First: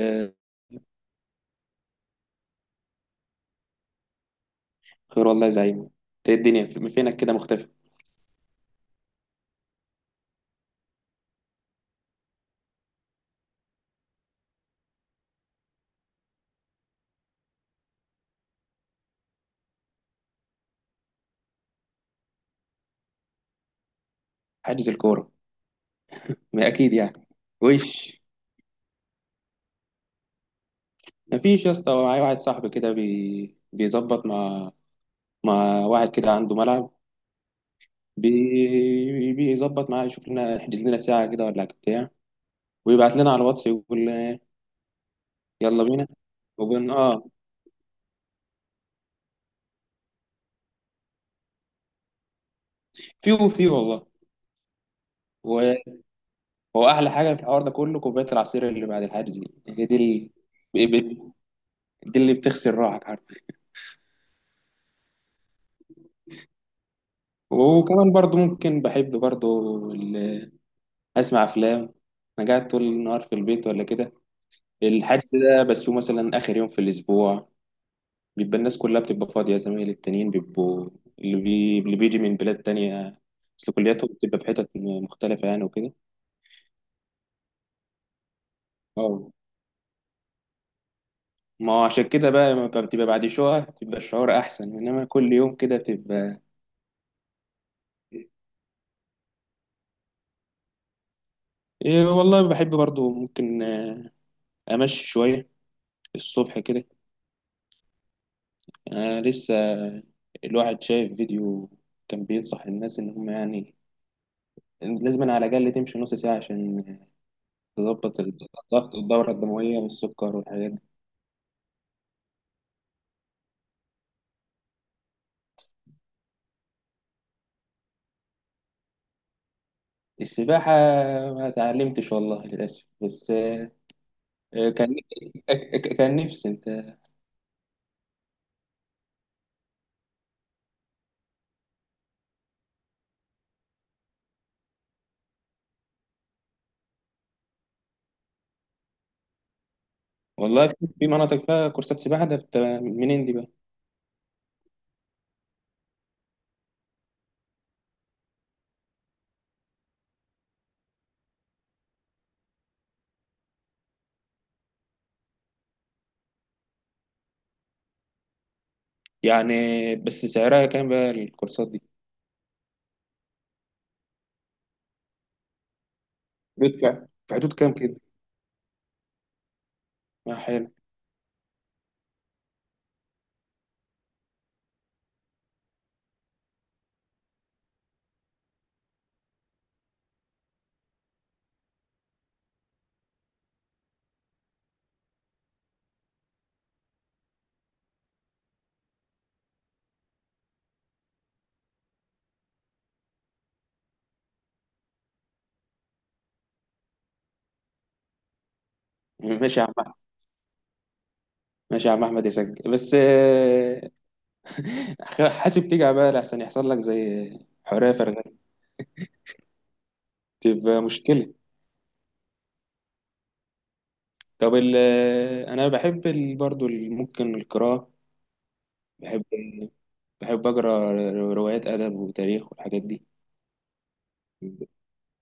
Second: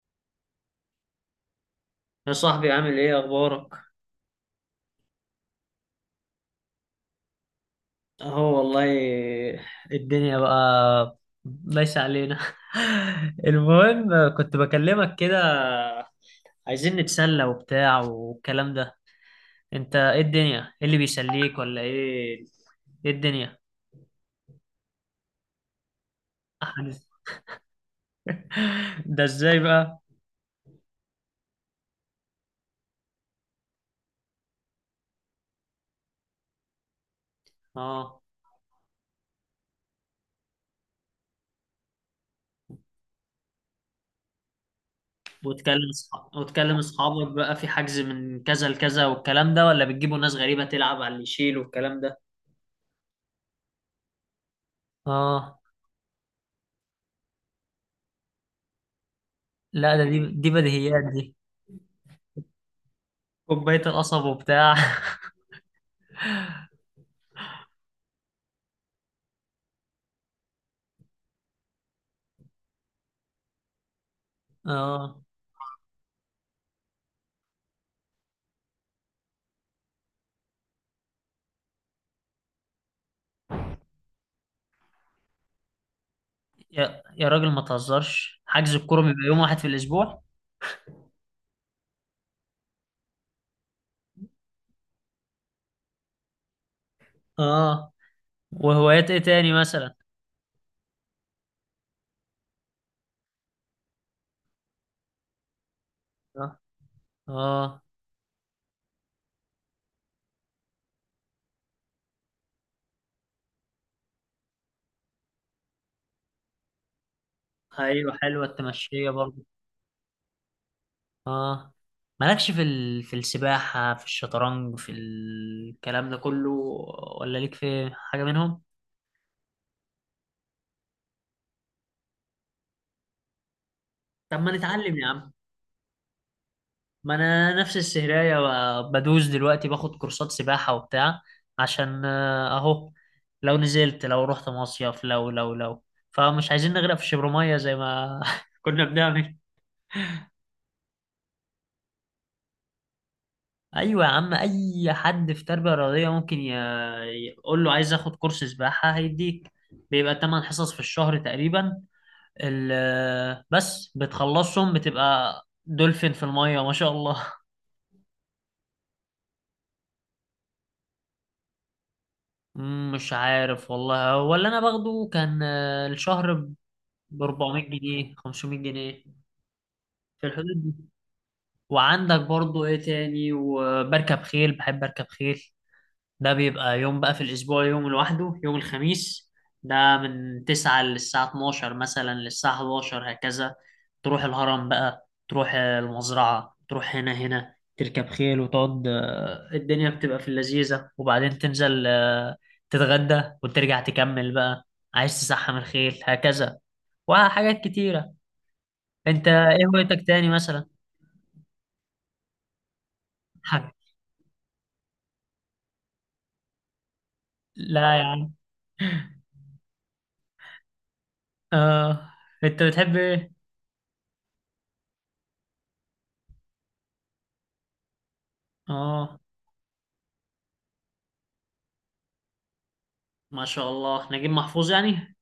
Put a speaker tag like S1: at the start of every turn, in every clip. S1: آه،
S2: يا صاحبي، عامل ايه اخبارك؟
S1: خير والله يا زعيم، انت ايه الدنيا، فينك كده مختفي؟
S2: اهو والله. الدنيا بقى، ليس علينا. المهم، كنت بكلمك كده عايزين نتسلى وبتاع والكلام ده. انت ايه الدنيا؟ ايه اللي بيسليك ولا ايه؟ ايه الدنيا؟
S1: حاجز الكوره، ما اكيد يعني. وش؟
S2: ده ازاي بقى؟
S1: مفيش يا اسطى. معايا واحد صاحبي كده بيظبط مع واحد كده عنده ملعب،
S2: اه،
S1: بيظبط معاه، يشوف لنا يحجز لنا ساعه كده ولا بتاع، ويبعت لنا على الواتس يقول. يلا
S2: وتكلم
S1: بينا.
S2: اصحابك وتكلم
S1: وبن اه
S2: اصحابك بقى في حجز من كذا لكذا والكلام ده، ولا بتجيبوا ناس غريبة تلعب على اللي يشيل والكلام ده؟
S1: في وفي والله.
S2: اه.
S1: و- هو احلى حاجه في الحوار ده كله كوبايه العصير اللي بعد الحجز دي، هي
S2: لا
S1: دي.
S2: ده دي
S1: ال...
S2: دي بديهيات.
S1: دي اللي بتغسل روحك، عارف؟
S2: كوباية القصب وبتاع.
S1: وكمان برضو ممكن، بحب برضو اسمع افلام. انا قاعد طول النهار في البيت ولا كده.
S2: اه،
S1: الحجز ده بس هو مثلا اخر يوم في الاسبوع، بيبقى الناس كلها بتبقى فاضيه، زمايلي التانيين بيبقوا اللي بيجي من بلاد تانية، اصل كلياتهم بتبقى في حتت مختلفه يعني وكده.
S2: يا راجل ما تهزرش، حجز الكورة بيبقى
S1: اه،
S2: يوم واحد في الأسبوع.
S1: ما هو عشان كده بقى ما بتبقى بعد شويه بتبقى الشعور احسن، انما كل يوم كده بتبقى.
S2: اه. وهوايات ايه تاني مثلا؟
S1: إيه والله بحب برضو ممكن امشي شويه
S2: اه.
S1: الصبح كده.
S2: اه.
S1: يعني انا لسه الواحد شايف فيديو كان بينصح الناس ان هم يعني لازم على الأقل تمشي نص ساعة عشان
S2: ايوه،
S1: تظبط
S2: حلوة
S1: الضغط
S2: التمشية
S1: والدورة
S2: برضو.
S1: الدموية والسكر والحاجات دي.
S2: اه. مالكش في السباحة، في الشطرنج، في الكلام ده كله؟ ولا ليك في حاجة منهم؟
S1: السباحة ما اتعلمتش والله للأسف، بس
S2: طب ما
S1: كان
S2: نتعلم يا عم.
S1: كان نفسي أنت
S2: ما انا نفس السهرية، بدوس دلوقتي، باخد كورسات سباحة وبتاع. عشان اهو. لو نزلت، لو رحت مصيف، لو فمش عايزين نغرق في شبر زي ما كنا بنعمل.
S1: والله. في في مناطق فيها كورسات سباحة، ده منين دي بقى
S2: ايوه يا عم، اي حد في تربية رياضية ممكن يقول له عايز اخد كورس سباحة هيديك. بيبقى 8 حصص في الشهر تقريبا. بس بتخلصهم بتبقى دولفين في المية، ما شاء الله.
S1: يعني؟ بس سعرها كام بقى الكورسات دي؟
S2: مش عارف والله. هو اللي انا باخده كان الشهر
S1: بيدفع
S2: ب
S1: في حدود
S2: 400
S1: كام كده؟
S2: جنيه 500 جنيه، في الحدود
S1: حلو.
S2: دي. وعندك برضو ايه تاني؟ وبركب خيل، بحب اركب خيل. ده بيبقى يوم بقى في الأسبوع، يوم لوحده، يوم الخميس. ده من تسعة للساعة 12 مثلا، للساعة 11 هكذا. تروح الهرم بقى، تروح المزرعة، تروح هنا هنا، تركب خيل وتقعد. الدنيا بتبقى في اللذيذة. وبعدين تنزل، تتغدى وترجع تكمل بقى. عايز تسحم الخيل هكذا وحاجات كتيرة. انت
S1: ماشي يا
S2: ايه
S1: عم أحمد.
S2: هوايتك تاني مثلا؟
S1: ماشي يا عم أحمد، يسجل بس
S2: حاجة.
S1: حاسب تيجي بقى، لأحسن يحصل لك زي حرية
S2: لا يا عم.
S1: فرغلي، تبقى مشكلة.
S2: آه. انت بتحب ايه؟
S1: طب انا بحب ممكن القراءة.
S2: اه،
S1: بحب بحب اقرا روايات، ادب وتاريخ والحاجات دي.
S2: ما شاء الله، نجيب محفوظ يعني.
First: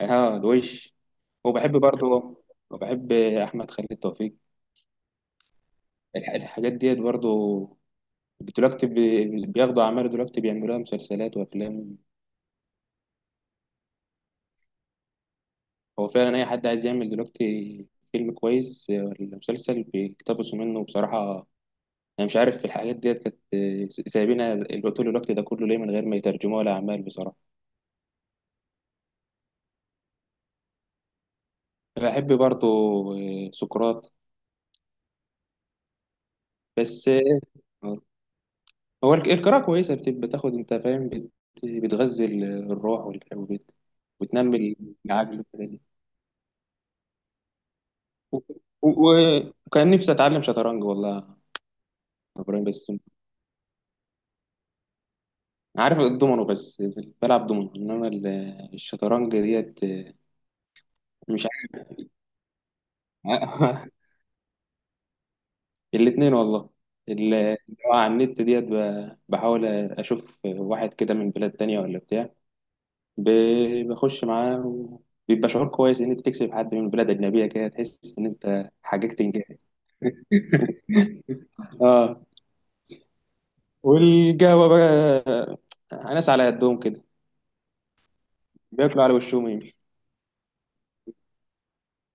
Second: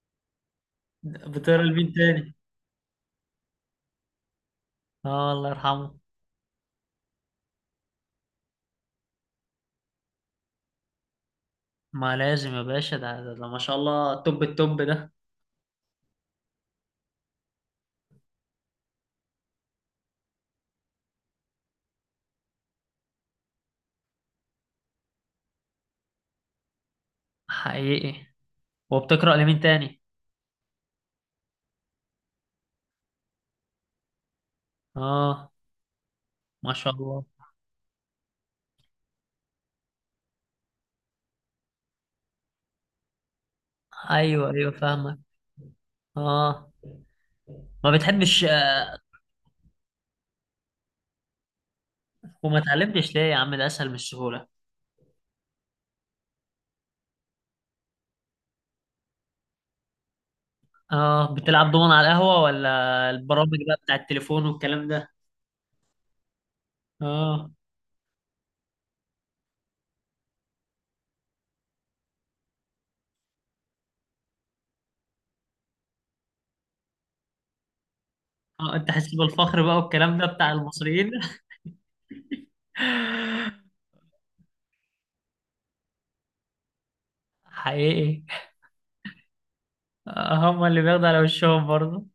S1: اه الوش.
S2: بتقرا
S1: وبحب
S2: لمين تاني؟
S1: برضو، وبحب احمد خالد توفيق.
S2: اه، الله يرحمه.
S1: الحاجات ديت برضو دلوقتي بياخدوا اعمال، دلوقتي بيعملوها مسلسلات وافلام.
S2: ما لازم يا باشا، ده ما شاء الله توب التوب ده.
S1: هو فعلا اي حد عايز يعمل دلوقتي فيلم كويس ولا مسلسل بيقتبسوا منه بصراحة. انا مش عارف الحاجات ديت كانت سايبينها طول الوقت ده كله ليه من غير ما يترجموها لاعمال بصراحة.
S2: حقيقي. وبتقرا لمين تاني؟
S1: بحب برضو سقراط.
S2: اه، ما شاء
S1: بس
S2: الله.
S1: هو القراءة كويسة، بتبقى تاخد انت فاهم بتغذي الروح
S2: ايوه، ايوه،
S1: وتنمي
S2: فاهمك.
S1: العقل والحاجات دي.
S2: اه، ما
S1: و-
S2: بتحبش.
S1: وكان نفسي اتعلم شطرنج والله يا
S2: وما
S1: ابراهيم. بس
S2: اتعلمتش ليه يا عم؟ ده اسهل من السهوله.
S1: عارف الدومينو، بس بلعب دومينو، انما الشطرنج ديت،
S2: اه،
S1: مش
S2: بتلعب
S1: عارف.
S2: دومنة على القهوه ولا البرامج بقى بتاع التليفون والكلام ده؟
S1: الاثنين والله.
S2: اه.
S1: اللي هو على النت ديت، بحاول اشوف واحد كده من بلاد تانية ولا بتاع، بخش معاه، وبيبقى شعور كويس ان انت تكسب حد من بلد اجنبيه كده، تحس ان انت
S2: اه، انت حاسس
S1: حققت
S2: بالفخر
S1: انجاز.
S2: بقى والكلام ده بتاع المصريين.
S1: اه، والقهوه بقى ناس على قدهم كده
S2: حقيقي.
S1: بياكلوا على وشهم يمشي.
S2: هم اللي بياخدوا على وشهم برضه.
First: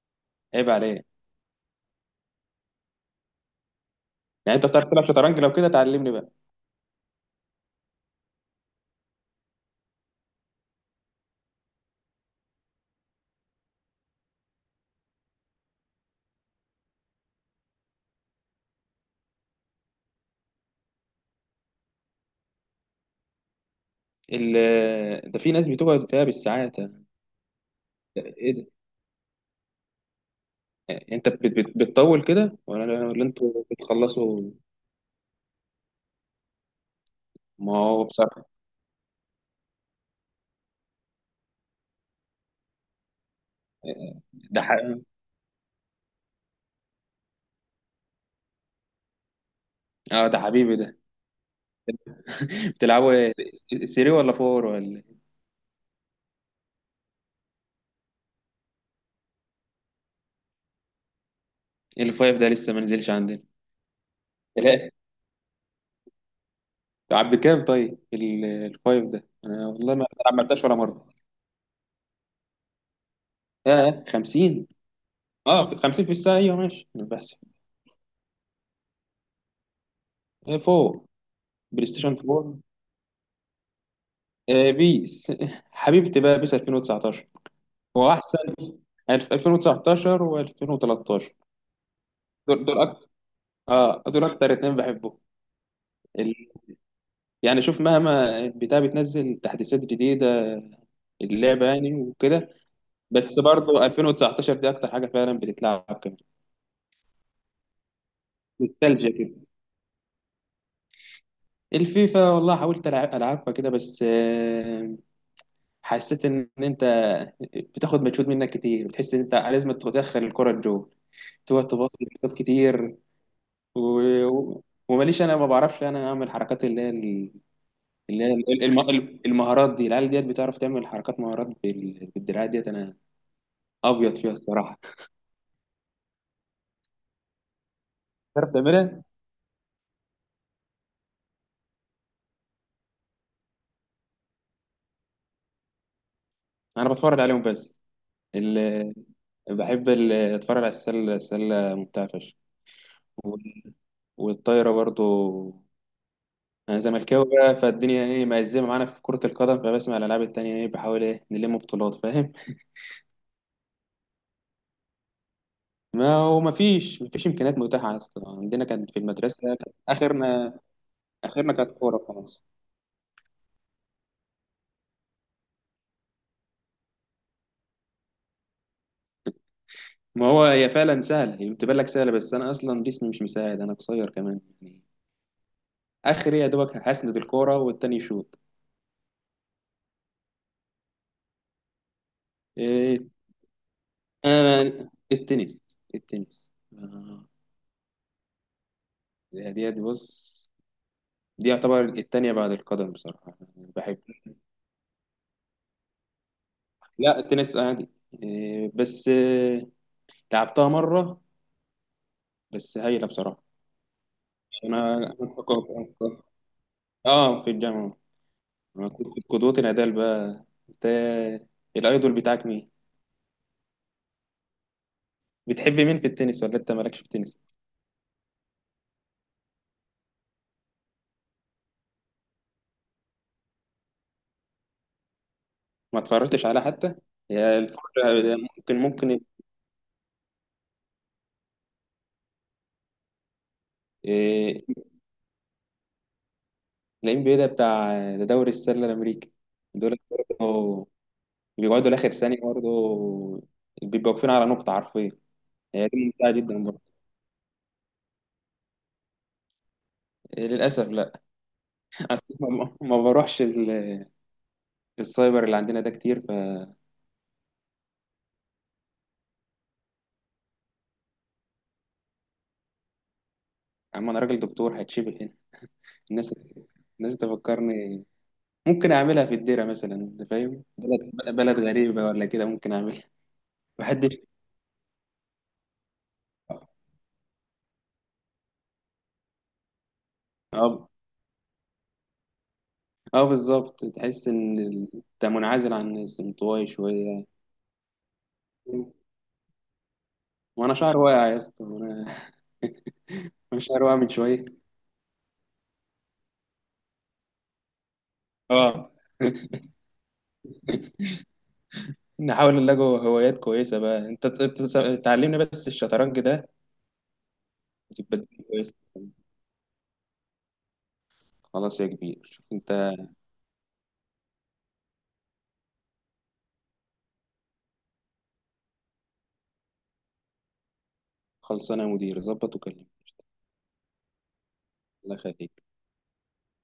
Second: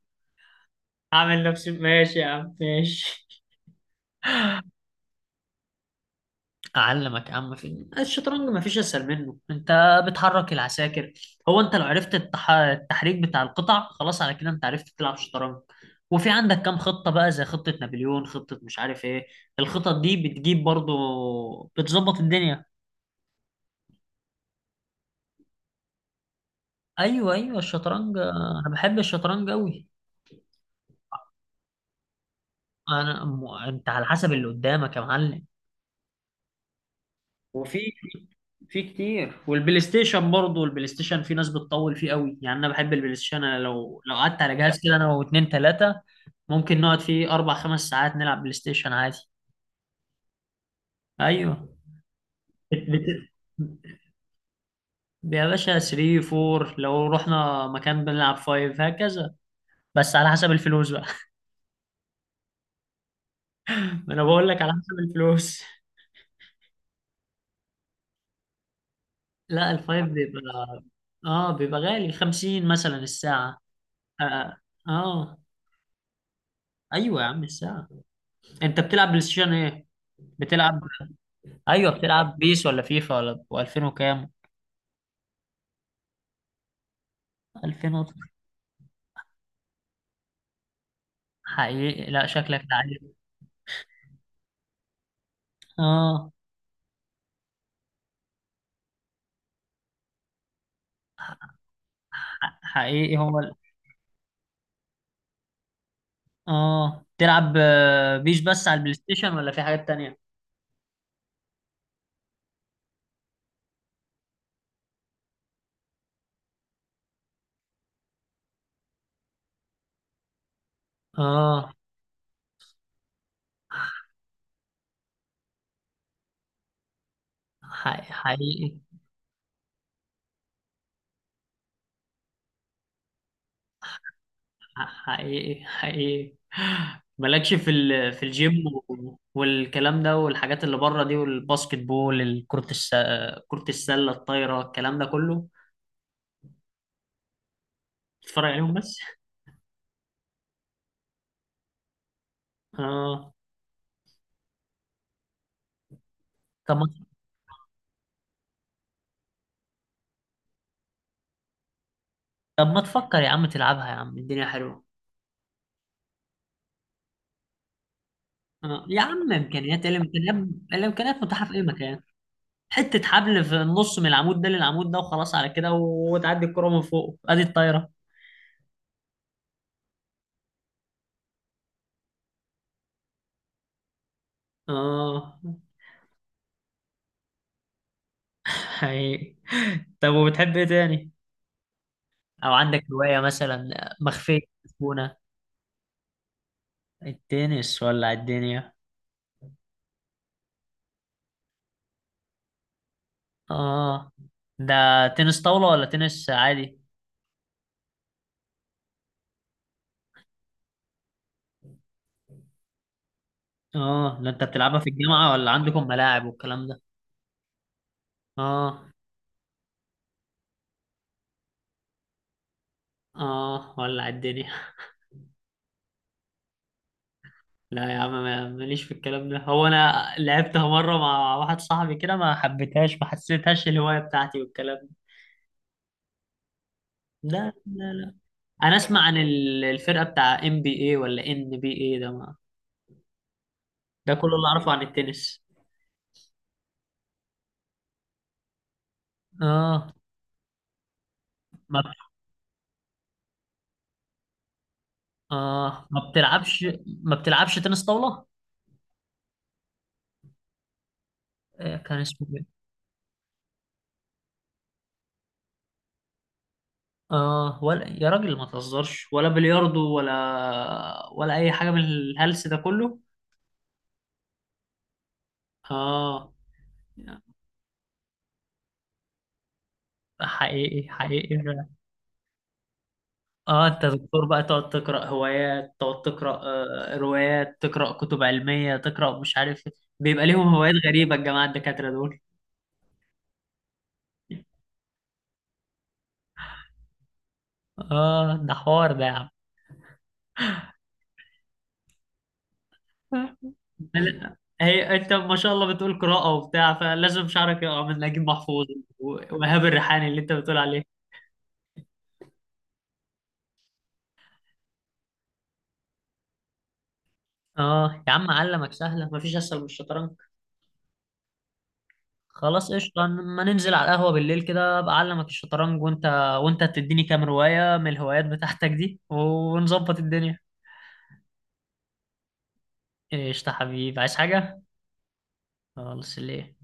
S1: عيب عليه.
S2: اعمل نفسي ماشي يا عم، ماشي.
S1: يعني انت بتعرف تلعب شطرنج؟ لو كده تعلمني بقى.
S2: اعلمك يا عم. في الشطرنج ما فيش اسهل منه. انت بتحرك العساكر. هو انت لو عرفت التحريك بتاع القطع، خلاص على كده انت عرفت تلعب شطرنج. وفي عندك كام خطة بقى، زي خطة نابليون، خطة مش عارف ايه. الخطط دي بتجيب برضه، بتظبط الدنيا.
S1: ال... ده في ناس بتقعد فيها بالساعات ده.
S2: ايوه، ايوه، الشطرنج.
S1: ايه ده،
S2: انا بحب الشطرنج قوي.
S1: انت بتطول كده ولا انتوا
S2: انت على حسب
S1: بتخلصوا؟
S2: اللي قدامك يا معلم.
S1: ما
S2: وفي
S1: هو بصراحه
S2: في كتير، والبلاي ستيشن برضه، البلاي ستيشن في ناس بتطول فيه قوي يعني، انا بحب البلاي ستيشن. انا لو قعدت على
S1: ده ح...
S2: جهاز كده انا واتنين تلاتة ممكن نقعد فيه اربع خمس ساعات نلعب بلاي ستيشن عادي.
S1: اه ده حبيبي ده.
S2: ايوه. بت...
S1: بتلعبوا
S2: بت...
S1: ايه؟ 3 ولا 4 ولا إيه؟
S2: يا باشا 3 4 لو رحنا مكان بنلعب 5 هكذا، بس على حسب الفلوس بقى.
S1: الفايف ده لسه ما نزلش عندنا.
S2: ما انا بقول لك على
S1: لا.
S2: حسب الفلوس.
S1: طب بكام طيب الفايف ده؟ انا
S2: لا
S1: والله ما
S2: الفايف
S1: ما
S2: بيبقى.
S1: عملتهاش ولا مره.
S2: اه، بيبقى غالي 50 مثلا الساعة.
S1: ياه،
S2: اه.
S1: 50؟
S2: آه.
S1: اه، 50 في الساعه، ايوه ماشي انا
S2: ايوه يا
S1: بحسب.
S2: عم الساعة. انت بتلعب بلاي ستيشن ايه؟ بتلعب.
S1: 4، بلاي
S2: ايوه،
S1: ستيشن
S2: بتلعب
S1: 4.
S2: بيس ولا فيفا ولا و2000 وكام،
S1: بيس، حبيبتي بقى، بيس 2019
S2: 2000
S1: هو احسن، 2019 و2013.
S2: حقيقي، لا شكلك
S1: دول دول اكتر.
S2: لعيب.
S1: اه دول اكتر، اتنين بحبهم.
S2: اه.
S1: ال- يعني شوف، مهما البتاع بتنزل تحديثات جديده اللعبه يعني وكده،
S2: حقيقي
S1: بس برضه 2019 دي اكتر حاجه فعلا بتتلعب كمان.
S2: اه، تلعب بيس بس على البلاي
S1: نوستالجيا
S2: ستيشن
S1: كده.
S2: ولا في حاجات تانية؟
S1: الفيفا والله حاولت ألعب ألعبها كده، بس حسيت إن أنت بتاخد مجهود منك كتير، بتحس إن أنت لازم تدخل الكرة الجول، تقعد
S2: اه.
S1: تباصي باصات كتير. و... و- وماليش، أنا ما بعرفش أنا أعمل حركات اللي هي
S2: ح- حقيقي
S1: المهارات دي. العيال ديت بتعرف تعمل حركات مهارات بالدراع ديت، أنا أبيض فيها الصراحة.
S2: حقيقي، حقيقي. مالكش في
S1: تعرف
S2: الجيم
S1: تعملها؟
S2: والكلام ده والحاجات اللي بره دي، والباسكت بول، كرة السلة، الطايرة، الكلام ده كله؟
S1: أنا بتفرج عليهم بس.
S2: تتفرج عليهم
S1: ال...
S2: بس؟
S1: بحب أتفرج على السلة، السلة ممتعة فشخ،
S2: اه.
S1: وال- والطايرة برضو.
S2: طب
S1: انا
S2: ما.
S1: زملكاوي بقى، فالدنيا ايه مأزمه معانا في كره القدم، فبسمع الالعاب التانيه ايه، بحاول ايه نلم بطولات، فاهم؟
S2: طب ما تفكر يا عم تلعبها، يا عم الدنيا حلوة.
S1: ما هو ما فيش ما فيش امكانيات متاحه اصلا عندنا. كانت في
S2: يا عم
S1: المدرسه كانت
S2: امكانيات إيه الامكانيات
S1: اخرنا،
S2: الامكانيات متاحه في
S1: اخرنا
S2: اي
S1: كانت
S2: مكان.
S1: كوره خلاص.
S2: حته حبل في النص من العمود ده للعمود ده، وخلاص على كده، وتعدي الكره من فوق، ادي الطايره.
S1: ما هو هي فعلا سهله، هي بتبان لك سهله، بس انا اصلا جسمي مش مساعد، انا قصير كمان يعني.
S2: اه،
S1: اخري يا دوبك هسند الكوره والتاني يشوط.
S2: حقيقي. طب وبتحب ايه تاني؟ او عندك
S1: إيه،
S2: هوايه مثلا مخفيه
S1: انا
S2: تكون؟
S1: التنس، التنس
S2: التنس ولا الدنيا؟
S1: دي دي بص، دي يعتبر التانية بعد القدم بصراحة يعني، بحب.
S2: اه. ده تنس طاوله ولا تنس عادي؟
S1: لا التنس عادي. إيه، بس إيه، لعبتها مرة، بس هايلة بصراحة.
S2: اه. ده انت بتلعبها في
S1: أنا أنا
S2: الجامعه
S1: كنت-
S2: ولا عندكم
S1: كنت-
S2: ملاعب والكلام ده؟
S1: آه في الجامعة.
S2: اه.
S1: أنا كنت قدوتي نادال بقى. أنت الأيدول بتاعك مين؟
S2: اه. ولا الدنيا؟
S1: بتحب مين في التنس ولا أنت مالكش في التنس؟
S2: لا يا عم، ماليش في الكلام ده. هو انا لعبتها مره مع واحد صاحبي كده، ما حبيتهاش، ما حسيتهاش الهوايه بتاعتي والكلام ده.
S1: ما اتفرجتش عليها حتى؟
S2: لا.
S1: هي
S2: لا. لا.
S1: الفرجة
S2: انا
S1: ممكن
S2: اسمع عن
S1: ممكن.
S2: الفرقه بتاع ام بي اي ولا ان بي اي ده، ما. ده كله اللي
S1: إيه،
S2: اعرفه عن التنس.
S1: ال NBA ده بتاع، ده دوري السلة الأمريكي.
S2: اه.
S1: دول برضه
S2: ما
S1: بيقعدوا لآخر ثانية برضه، بيبقوا واقفين على نقطة حرفيا.
S2: اه
S1: هي دي
S2: ما
S1: ممتعة جدا
S2: بتلعبش
S1: برضه.
S2: ما بتلعبش تنس طاوله؟
S1: للأسف لا.
S2: كان اسمه
S1: أصل
S2: ايه؟
S1: ما ما بروحش السايبر اللي عندنا ده كتير.
S2: اه. ولا يا راجل ما تهزرش؟ ولا بلياردو، ولا اي حاجه من الهلس ده كله؟
S1: فأما أنا راجل دكتور هتشبه هنا
S2: اه.
S1: الناس، الناس تفكرني. ممكن أعملها في الديرة مثلا، أنت فاهم،
S2: حقيقي، حقيقي.
S1: بلد بلد غريبة ولا كده، ممكن أعملها.
S2: اه، انت
S1: محدش.
S2: دكتور بقى، تقعد تقرا روايات، تقرا كتب علميه، تقرا مش عارف إيه. بيبقى ليهم هوايات
S1: أه،
S2: غريبه الجماعه الدكاتره دول.
S1: أه بالظبط، تحس إن أنت منعزل عن الناس، انطوائي شوية.
S2: اه، ده حوار ده يا عم.
S1: وأنا شعر واقع يا اسطى، وأنا وأنا شعر واقع من
S2: لا،
S1: شوية.
S2: هي انت ما شاء الله بتقول قراءه وبتاع، فلازم شعرك يقع من نجيب محفوظ.
S1: أه.
S2: و- وإيهاب الريحاني اللي انت بتقول عليه.
S1: نحاول نلاقي هوايات كويسة بقى، أنت تعلمني بس الشطرنج ده،
S2: اه يا
S1: وتبقى
S2: عم،
S1: الدنيا
S2: علمك
S1: كويسة.
S2: سهله، مفيش اسهل من الشطرنج.
S1: خلاص يا كبير، شوف
S2: خلاص
S1: أنت.
S2: قشطه، ما ننزل على القهوه بالليل كده، ابقى اعلمك الشطرنج، وانت تديني كام روايه من الهوايات بتاعتك دي، ونظبط الدنيا.
S1: خلصانه يا مدير، ظبط وكلمني.
S2: قشطة حبيبي، عايز حاجة؟
S1: الله يخليك.
S2: خلاص، ليه.